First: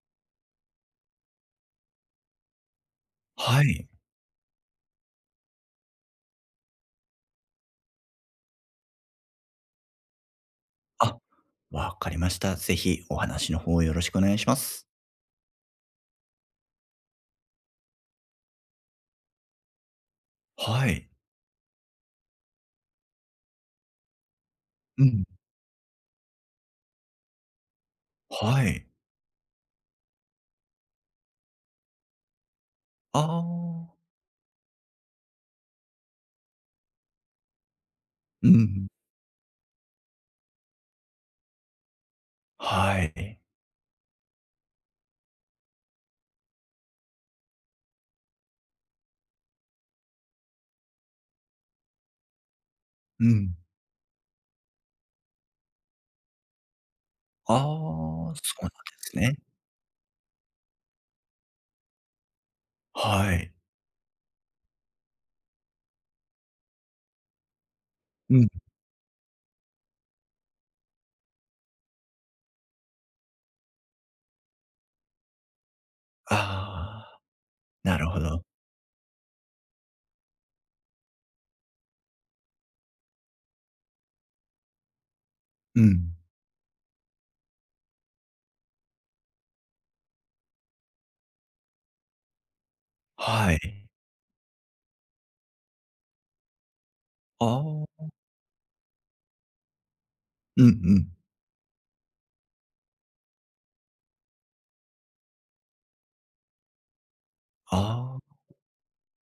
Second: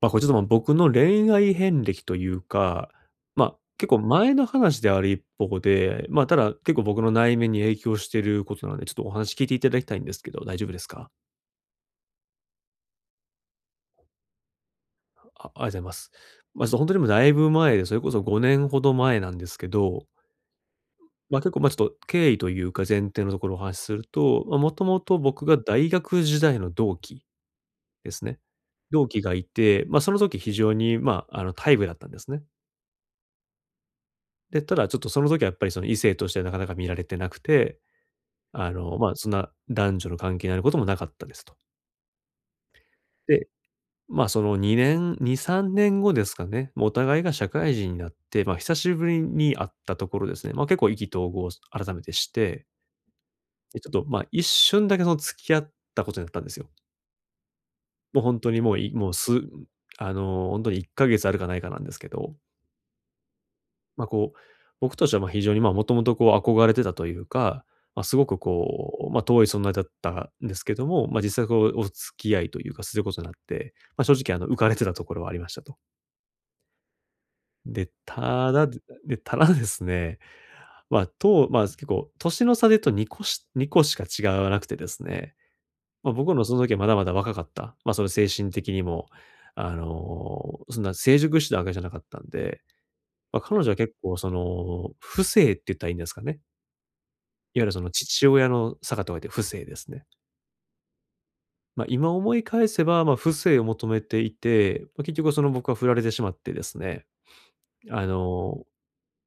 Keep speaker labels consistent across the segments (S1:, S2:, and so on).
S1: これちょっと、僕の恋愛遍歴というか、まあ、
S2: はい。
S1: 結構前の話である一方で、ただ結構僕の内面に影響していることなので、ちょっとお話聞いていただきたいんですけど、大丈夫ですか？
S2: あ、わかりました。ぜひお話の方よろしくお願いします。
S1: あ、ありがとうございます。まあ、ちょっと本当にもうだいぶ前で、それこそ5年ほど前なんですけど、
S2: はい。
S1: まあ、結構、ちょっと経緯というか、前提のところをお話しすると、もとも
S2: う
S1: と
S2: ん。
S1: 僕が大学時代の同期ですね。
S2: はい。
S1: 同期がいて、まあ、その時非常に、タイプだったんですね。
S2: ああ。
S1: で、ただちょっとその時はやっぱりその異性としてなかなか見られてなくて、
S2: うん。
S1: まあ、そんな男女の関係になることもなかったですと。
S2: はい。
S1: で、まあ、その2、3年後ですかね、もうお互いが社会人になって、まあ、久しぶりに会ったところですね、まあ、結構意気投合を改めてして、
S2: うん。
S1: で、ちょっと、まあ、一瞬だけその付き合ったことになったんですよ。
S2: ああ、
S1: もう本当
S2: そ
S1: に
S2: うなん
S1: も
S2: で
S1: う、いもう
S2: す
S1: す
S2: ね。
S1: あの、ほんに1ヶ月あるかないかなんですけど。
S2: はい。
S1: まあ、こう、僕としては、非常に、もともと、憧れてたというか、まあ、すご
S2: う
S1: く、
S2: ん。
S1: 遠い存在だったんですけども、まあ、実際、お付き合いというか、することになって、まあ、正直、浮かれてたところはありましたと。
S2: ああ、
S1: で、
S2: なるほど。
S1: ただでただですね、まあ、結構年の差で言うと2個しか違わなくてですね、
S2: う
S1: ま
S2: ん。
S1: あ、その時はまだまだ若かった、まあ、その精神的にも、そんな成熟してたわけじゃなかったんで、まあ、
S2: は
S1: 彼女は
S2: い。
S1: 結構、不正って言ったらいいんですかね。いわゆるそ
S2: あ
S1: の
S2: あ。
S1: 父親の坂と書いて父性ですね。
S2: うんうん。
S1: 今思い返せば、まあ、父性を求めていて、まあ、結局その僕は振られてしまってですね、あ
S2: ああ、
S1: の、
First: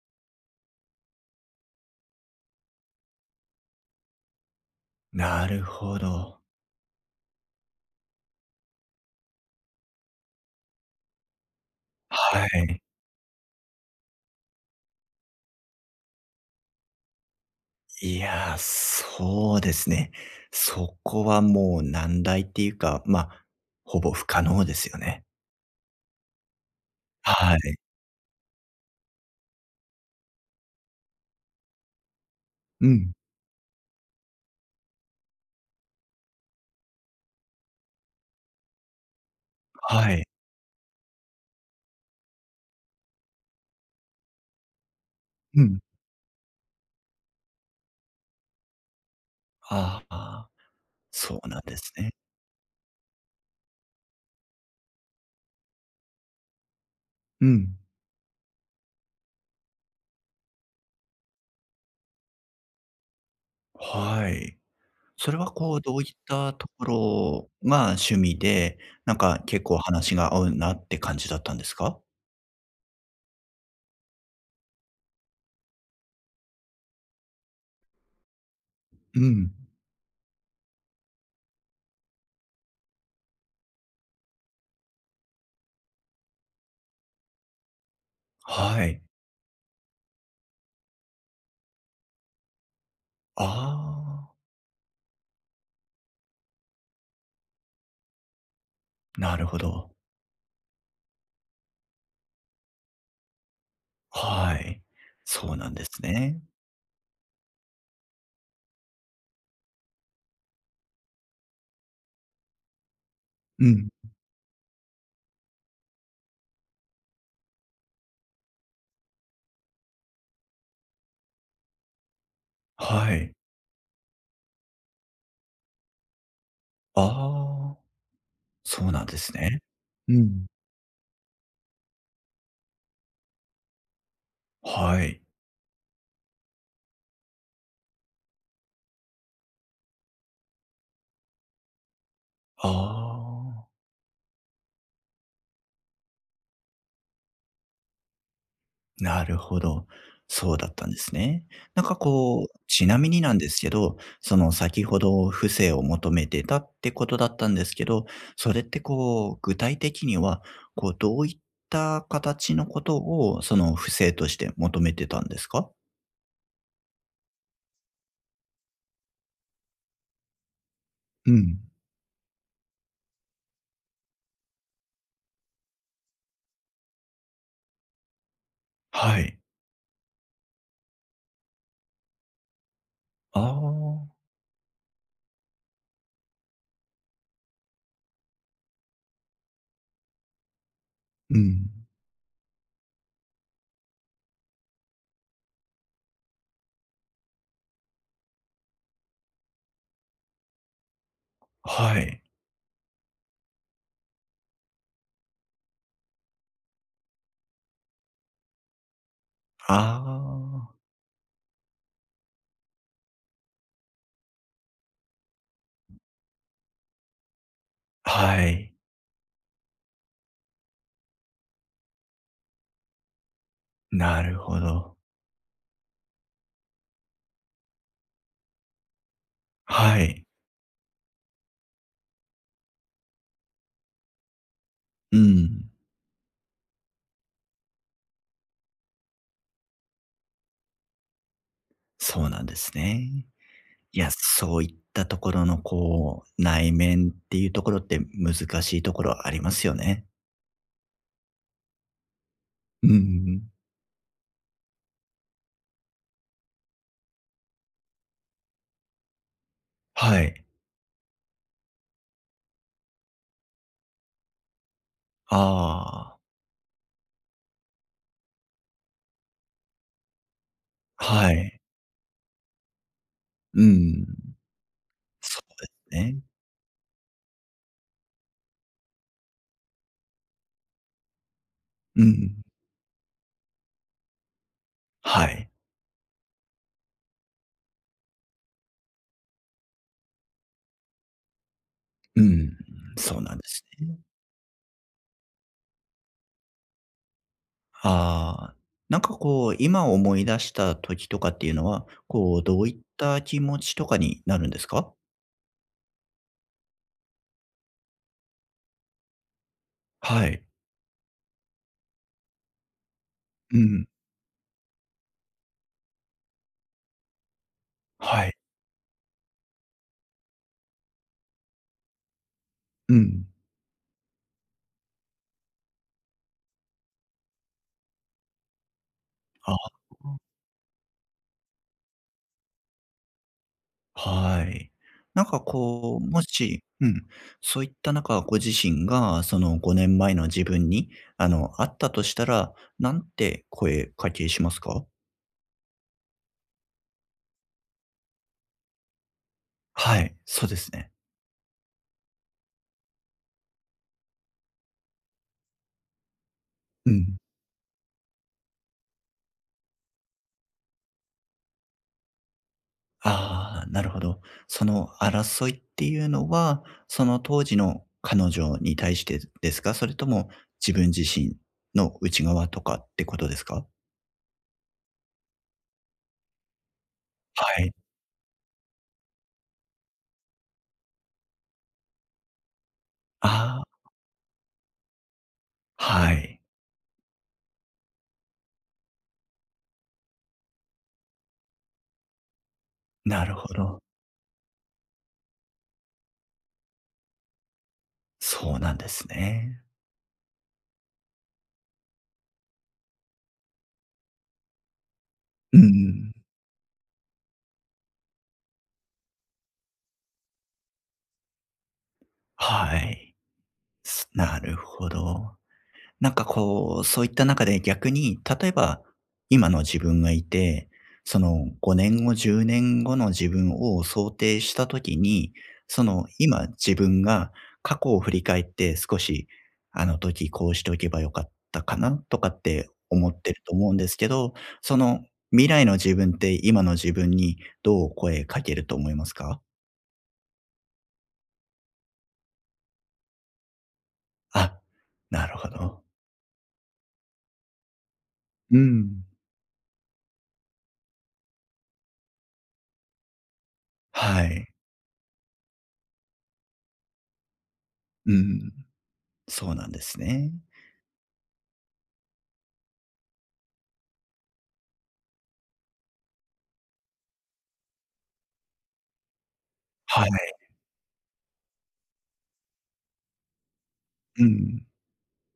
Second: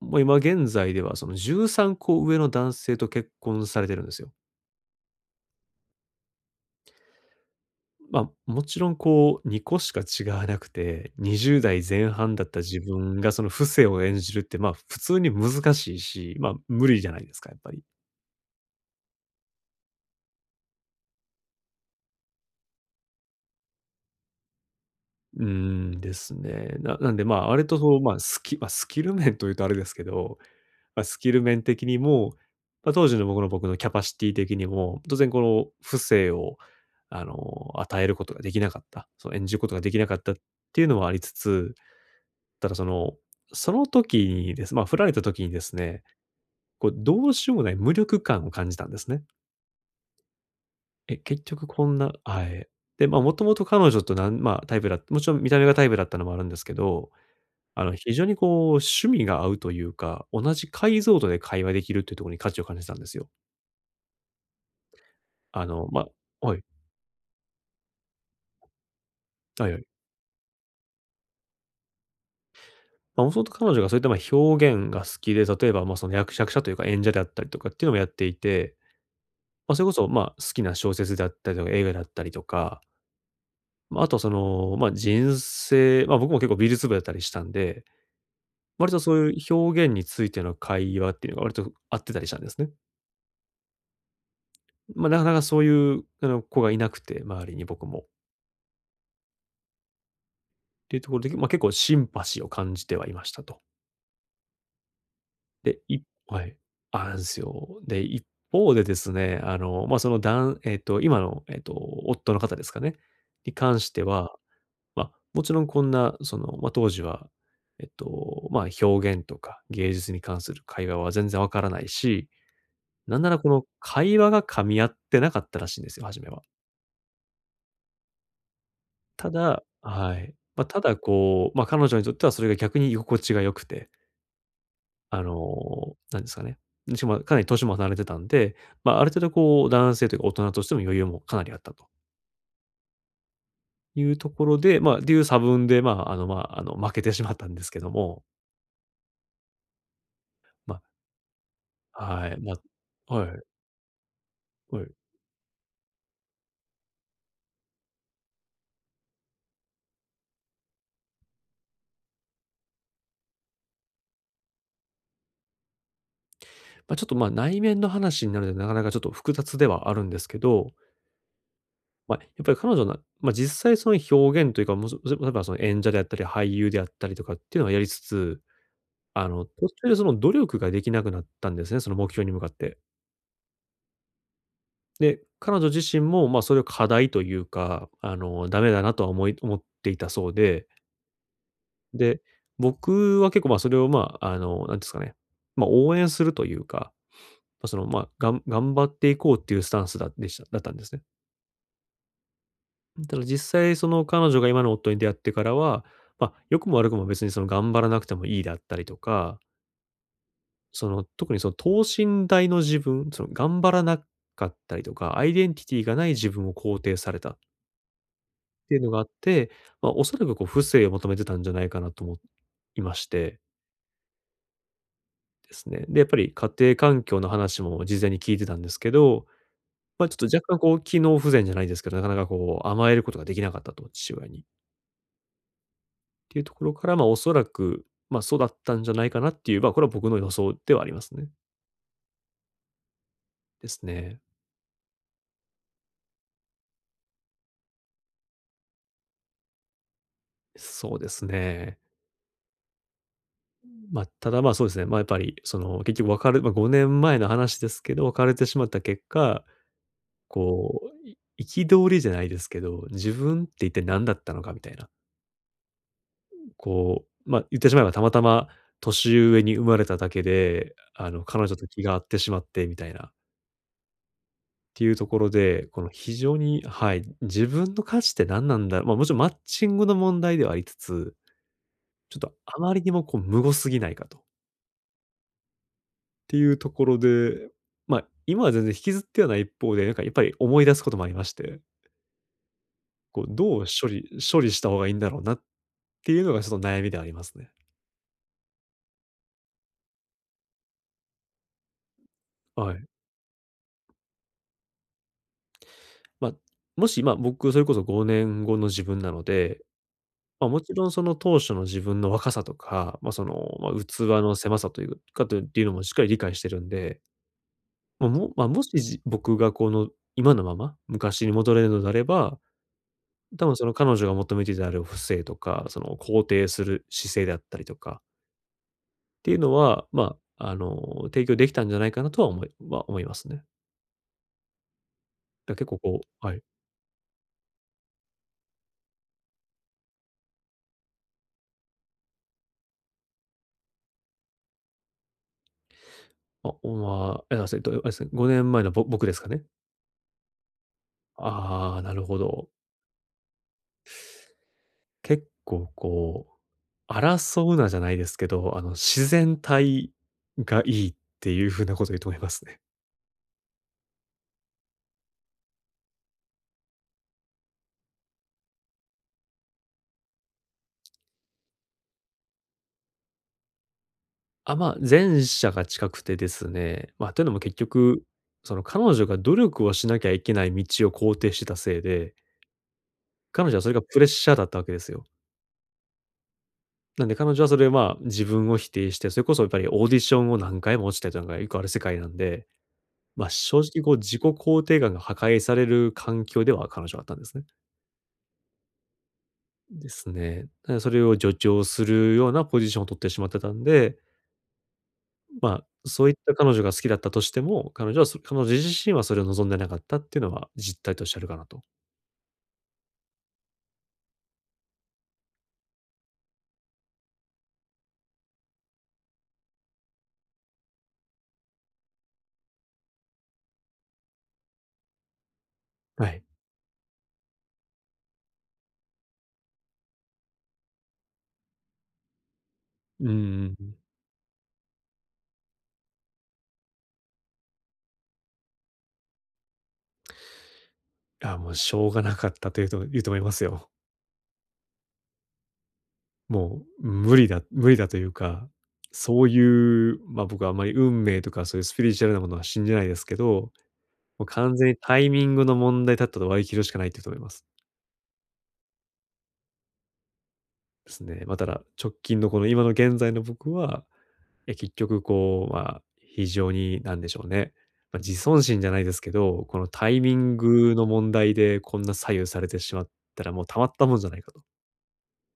S1: もう今現在ではその13個上の男性と結婚されてるんですよ。
S2: なるほど。
S1: もちろんこう2個しか違わなくて、20代前半だっ
S2: は
S1: た自
S2: い。
S1: 分がその不正を演じるって、普通に難しいし、無理じゃないですか、やっぱり。
S2: いや、そうですね。そこはもう難題っていうか、まあ、ほぼ不可能ですよね。
S1: うーん、ですね。ななんで、ま、ああ
S2: は
S1: れ
S2: い。
S1: とそう、ま、スキまあ、スキル面というとあれですけど、まあ、スキル面的にも、
S2: う
S1: まあ、当
S2: ん。
S1: 時の僕のキャパシティ的にも、当然この不正を、あの、与えることができなかった、その演じることができな
S2: は
S1: かっ
S2: い。
S1: たっていうのはありつつ、ただその、その時にですまあ、振られた時にで
S2: う
S1: す
S2: ん。
S1: ね、こうどうしようもない無力感を感じたんですね。
S2: ああ、
S1: え、
S2: そ
S1: 結
S2: うなん
S1: 局
S2: で
S1: こ
S2: す
S1: んな
S2: ね。
S1: はい。で、まあ、もともと彼女となんまあ、タイプだもちろん見た目がタイプだったのもあるんですけど、
S2: うん。
S1: あの、非常にこう趣味が合うというか、同じ解像度で会話できるっていうところに価値を感じたんですよ。
S2: はい。それは
S1: あ
S2: こう、
S1: の、
S2: どう
S1: ま
S2: いった
S1: はい、
S2: ところが趣味で、なんか結
S1: はい
S2: 構
S1: はい。
S2: 話が合うなって感じだったんですか？
S1: もともと彼女がそういった、表現が好きで、例えば、役者というか演者であったりとかっていうのもやっていて、
S2: うん。
S1: それこそ、好きな小説であったりとか映画だったりとか、あと、僕も結構美術部だったりしたんで、
S2: は
S1: 割と
S2: い。
S1: そういう表現についての会話っていうのが割と合ってたりしたんですね。
S2: あ
S1: なかなかそういう、子がいなくて、周りに僕も。
S2: あ、なるほど。
S1: っていうところで、結構シンパシーを感じてはいましたと。
S2: はい。そうなん
S1: で、
S2: で
S1: い
S2: すね。
S1: はい。あるんですよ。で、一方でですね、あの、まあ、そのだんえっと、今の、夫の方ですかね、に
S2: う
S1: 関
S2: ん。
S1: しては、まあ、もちろんこんな、その、まあ、当時は、まあ、表現とか芸術に関する会話は全然わからないし、
S2: は
S1: なんな
S2: い。
S1: らこの会話が噛み合ってなかったらしいんですよ、初めは。
S2: ああ、そうなんで
S1: た
S2: すね。
S1: だ
S2: う
S1: はい。
S2: ん。
S1: まあ、ただこう、まあ、彼女にとってはそれが逆に居心地が良くて、
S2: はい。
S1: あの、なんですかね。しかもかなり年も離れてたんで、まあ、ある程度こう男性というか大人としての余裕もかなりあったと
S2: ああ。
S1: いうところで、まあ、っていう差分で、まあ、負けてしまったんですけども、
S2: なるほど。そうだっ
S1: ま
S2: たんですね。なんか
S1: あ、はい、
S2: こ
S1: ま
S2: う、ちなみ
S1: あ、
S2: に
S1: は
S2: なん
S1: い、
S2: ですけど、その
S1: は
S2: 先
S1: い。
S2: ほど不正を求めてたってことだったんですけど、それってこう、具体的には、こう、どういった形のことを、その不正として求めてたんですか？
S1: まあ、ちょっと、まあ、内面の話になるので、なかなかちょっと複雑ではあるんですけど、
S2: うん。
S1: まあ、やっぱり彼女なまあ、実際その表現というか、もう、そ例えばその演者であったり、俳優であったりとかっていうのはやりつつ、
S2: は
S1: あ
S2: い。
S1: の、途中でその努力ができなくなったんですね、その目標に向かって。
S2: ああ。
S1: で、彼女自身も、まあ、それを課題というか、あの、ダメだなとは思っていたそうで、
S2: うん。
S1: で、僕は結構、まあ、それを、まあ、あの、なんですかね、まあ、応援するというか、まあ、頑張っていこうっていうスタンスだったんですね。
S2: はい。
S1: ただ実際その彼女が今の夫に出会ってからは、まあ、良くも悪くも別にその頑張らなくてもいいだったりとか、
S2: ああ。
S1: その、特にその等身大の自分、その頑張らなかったりとか、アイデンティティがない自分を肯定された
S2: は
S1: って
S2: い。
S1: いうのがあって、まあ、おそらくこう不正を求めてたんじゃないかなと思いまして
S2: なるほど。
S1: ですね。で、やっぱり家庭環境の話も事前に聞いてたんですけど、
S2: は
S1: まあ、ち
S2: い。
S1: ょっと若干こう機能不全じゃないですけど、なかなかこう甘えることができなかったと、父親に。
S2: うん。
S1: っていうところから、まあ、おそらく、まあ、そうだったんじゃないかなっていう、まあ、これは僕の予想ではありますね。
S2: そうなんですね。
S1: です
S2: いや、
S1: ね。
S2: そういったところのこう、内面っていうところって難しいところありますよね。
S1: そうですね。
S2: うんうんうん。
S1: まあ、ただ、そうですね、やっぱりその結局別れまあ、5年前の話ですけど、別れてしまった結果
S2: はい。
S1: こう、憤りじゃないですけど、自分って一体何だったのかみたいな。
S2: ああ、
S1: まあ、言ってしまえばたまたま年上に生まれただけで、あの、
S2: は
S1: 彼女
S2: い。
S1: と気が合ってしまってみたいなっ
S2: うん。
S1: ていうところ
S2: そう
S1: で、
S2: で
S1: この
S2: す
S1: 非
S2: ね。
S1: 常にはい、自分の価値って何なんだろう、まあ、もちろんマッチングの問題ではありつつ、
S2: う
S1: ちょっと
S2: ん。
S1: あまりにもこう無語すぎないかとっ
S2: はい。
S1: ていうところで、まあ、今は全然引きずってはない一方で、なんかやっぱり思い出すこともありまして、
S2: うん。そ
S1: こ
S2: う
S1: う
S2: なんで
S1: どう
S2: すね。
S1: 処理した方がいいんだろうなっっていうのがちょっと悩みでありますね。
S2: ああ、なんかこう、今思い出した時とかっていうのは、こう、どう
S1: は
S2: いっ
S1: い。
S2: た気持ちとかになるんですか？
S1: まあ、もし、僕それこそ5年後の自分なので、
S2: はい。
S1: ま、もちろんその当初の自分の若さとか、
S2: うん。
S1: 器の狭さというかというのもしっかり理解してるんで、まあ、
S2: はい。
S1: もし、僕がこの今のまま昔に戻れるのであれば、
S2: うん。
S1: 多分その彼女が求めていたある不正とか、その肯定する姿勢であったりとかっていうの
S2: ああ。
S1: は、まあ、提供できたんじゃないかなとは思いますね。
S2: はい。なんか
S1: だから結構
S2: こ
S1: こ
S2: う、も
S1: う、はい。
S2: し、うん、そういった中、ご自身がその5年前の自分に、あの、あったとしたら、なんて声かけしますか？
S1: あ、おまあえ、あ、それと、あれですね、5年前の僕ですかね？
S2: はい、そうですね。
S1: ああ、なるほど。結構こ
S2: う
S1: う、
S2: ん。
S1: 争うなじゃないですけど、あの、自然体がいいっていう風なこと言うと思いますね。
S2: ああ、なるほど。その争いっていうのは、その当時の彼女に対してですか？それとも自分自身の内側とかってことですか？
S1: あ、まあ、前者が近くてですね、まあ、というのも結
S2: はい。
S1: 局、その彼女が努力をしなきゃいけない道を肯定してたせいで、彼女は
S2: あ
S1: それが
S2: あ、
S1: プレッシャーだったわけですよ。
S2: はい。
S1: なんで彼女はそれ、まあ、自分を否定して、それこそやっぱりオーディションを何回も落ちたりとかがよくある世界なんで、
S2: な
S1: まあ、
S2: るほ
S1: 正
S2: ど。
S1: 直こう自己肯定感が破壊される環境では彼女はあったんですね。
S2: そうなんですね。
S1: ですね。それを助長するようなポジションを取ってしまってたんで、ま
S2: うんう
S1: あ、そうい
S2: ん。
S1: った彼女が好きだったとしても、彼女自身はそれを望んでなかったっていうのは実態としてあるかなと。
S2: はい。すなるほど。なんかこう、そういった中で逆に、例えば今の自分がいて、その5年後、10年後の自分を想定した時に、その
S1: はい。
S2: 今自分が過去を振り返って少し、あの時こうしておけばよかったかなとかって
S1: うん
S2: 思
S1: う
S2: ってると
S1: んう
S2: 思う
S1: ん。
S2: んですけど、その未来の自分って今の自分にどう声かけると思いますか？
S1: あ、もうしょうがなかったというと言うと思いますよ。
S2: あ、なるほど。
S1: もう無理だ無理だというか、
S2: うん。
S1: そういう、ま、僕はあまり運命とかそういうスピリチュアルなものは信じないですけど、も
S2: は
S1: う
S2: い。
S1: 完全にタイミングの問題だったと割り切るしかないっていうと思います。
S2: うん。そうなんですね。
S1: ですね。まあ、ただ、直近のこの今の現在の僕は、結局こう、まあ、非常になんでしょうね、まあ、自尊心じゃないですけど、このタイ
S2: はい。
S1: ミングの問題でこんな左右されてしまったら、もうたまったもんじゃない
S2: う
S1: かと。
S2: ん。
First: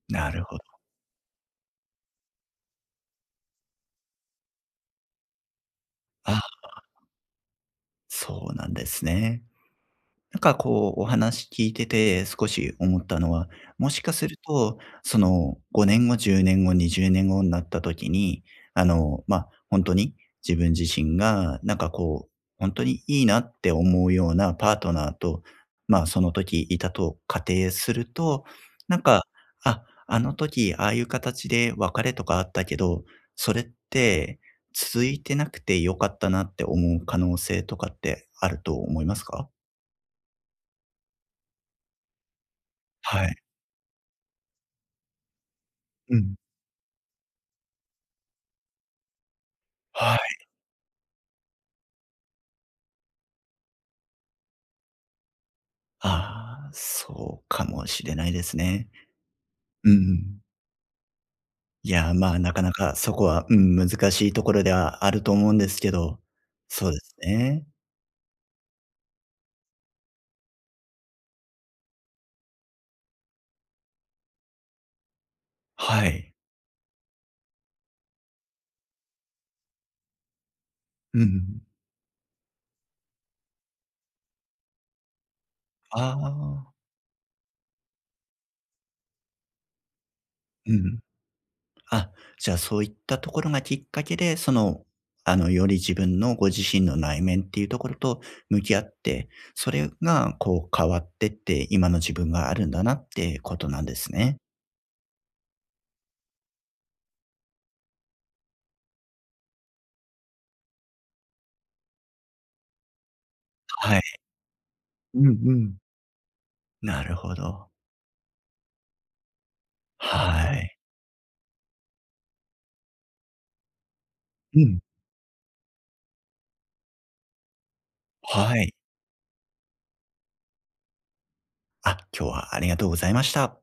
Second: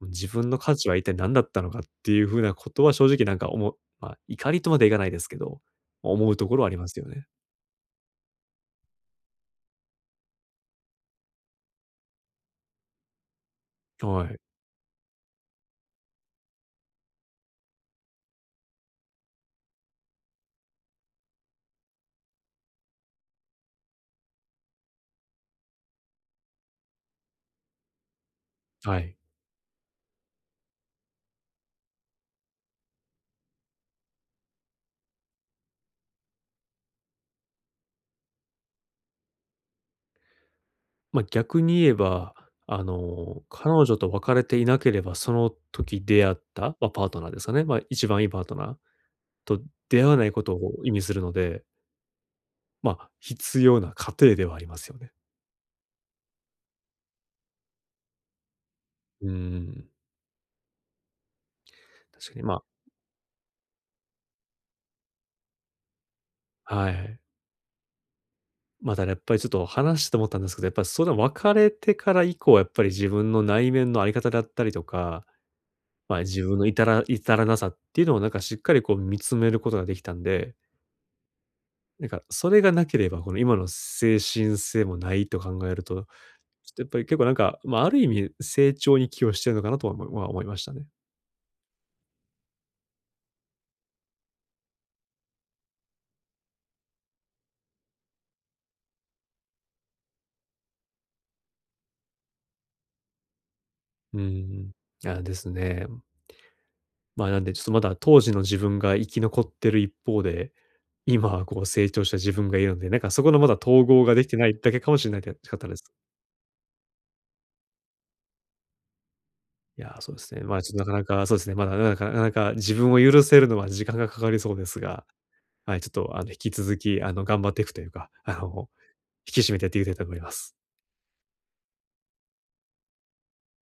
S1: もう自
S2: なる
S1: 分
S2: ほ
S1: の
S2: ど。
S1: 価値は一体何だったのかっていうふうなことは正直なんか思う、まあ、怒りとまでいかないですけど、思う
S2: あ、
S1: ところはありますよね。
S2: そうなんですね。なんかこうお話聞いてて少し思ったのは、もしか
S1: は
S2: する
S1: い。
S2: と、その5年後、10年後、20年後になった時に、あの、本当に自分自身がなんかこう、本当にいいなって思うようなパートナーと、その時いたと仮定すると、
S1: は
S2: なん
S1: い。
S2: か、あ、あの時ああいう形で別れとかあったけど、それって続いてなくて良かったなって思う可能性とかってあると思いますか？
S1: まあ、逆に言えば、あ
S2: はい。
S1: の、彼女と別れていなければ、その時
S2: う
S1: 出会
S2: ん。
S1: った、まあ、パートナーですかね、まあ、一番いいパートナーと出会わ
S2: は
S1: ない
S2: い。
S1: ことを意味するので、まあ、必要な過程ではありますよね。
S2: ああ、そうかもしれないですね。
S1: うん、
S2: うんうん。いや、
S1: 確
S2: まあ、
S1: かに、
S2: な
S1: ま
S2: かなかそこは、うん、難しいところではあると思うんですけど、
S1: あ、
S2: そ
S1: は
S2: うです
S1: い。
S2: ね。
S1: まあ、ただやっぱりちょっと話してて思ったんですけど、やっぱりそれ別れてから以降、やっぱり自分の内面の在り方だったりとか、
S2: は
S1: まあ、
S2: い。
S1: 自分の至らなさっていうのをなんかしっかりこう見つめることができたんで、
S2: うんうん。
S1: なんか、それがなければ、この今の精神性もないと考えると、
S2: ああ、
S1: ちょっとやっぱり結構なんか、まあ、ある意味成長に寄与してるのかなとは思いました
S2: う
S1: ね。
S2: ん。あ、じゃあそういったところがきっかけで、その、あの、より自分のご自身の内面っていうところと向き合って、それがこう変わってって、今の自分があるんだなってことなんです
S1: うんう
S2: ね。
S1: ん。いや、ですね。なんでちょっとまだ当時の自分が生き残ってる一方で、今はこう成長した自分がいるので、なんかそこのまだ統
S2: は
S1: 合が
S2: い。
S1: できてないだけかもしれない
S2: う
S1: っ
S2: んう
S1: て方で
S2: ん。
S1: す。
S2: なるほど。
S1: いや、そうですね。
S2: は
S1: ちょっと、
S2: い。
S1: なかなかそうですね、まだなかなか自分を許せるのは時間がかかりそう
S2: う
S1: です
S2: ん。
S1: が、はい、ちょっと、あの、引き続き、あの、頑張っていくというか、あ
S2: は
S1: の、
S2: い。
S1: 引き締めてやっていきたいと思います。
S2: あ、今日はありがとうございました。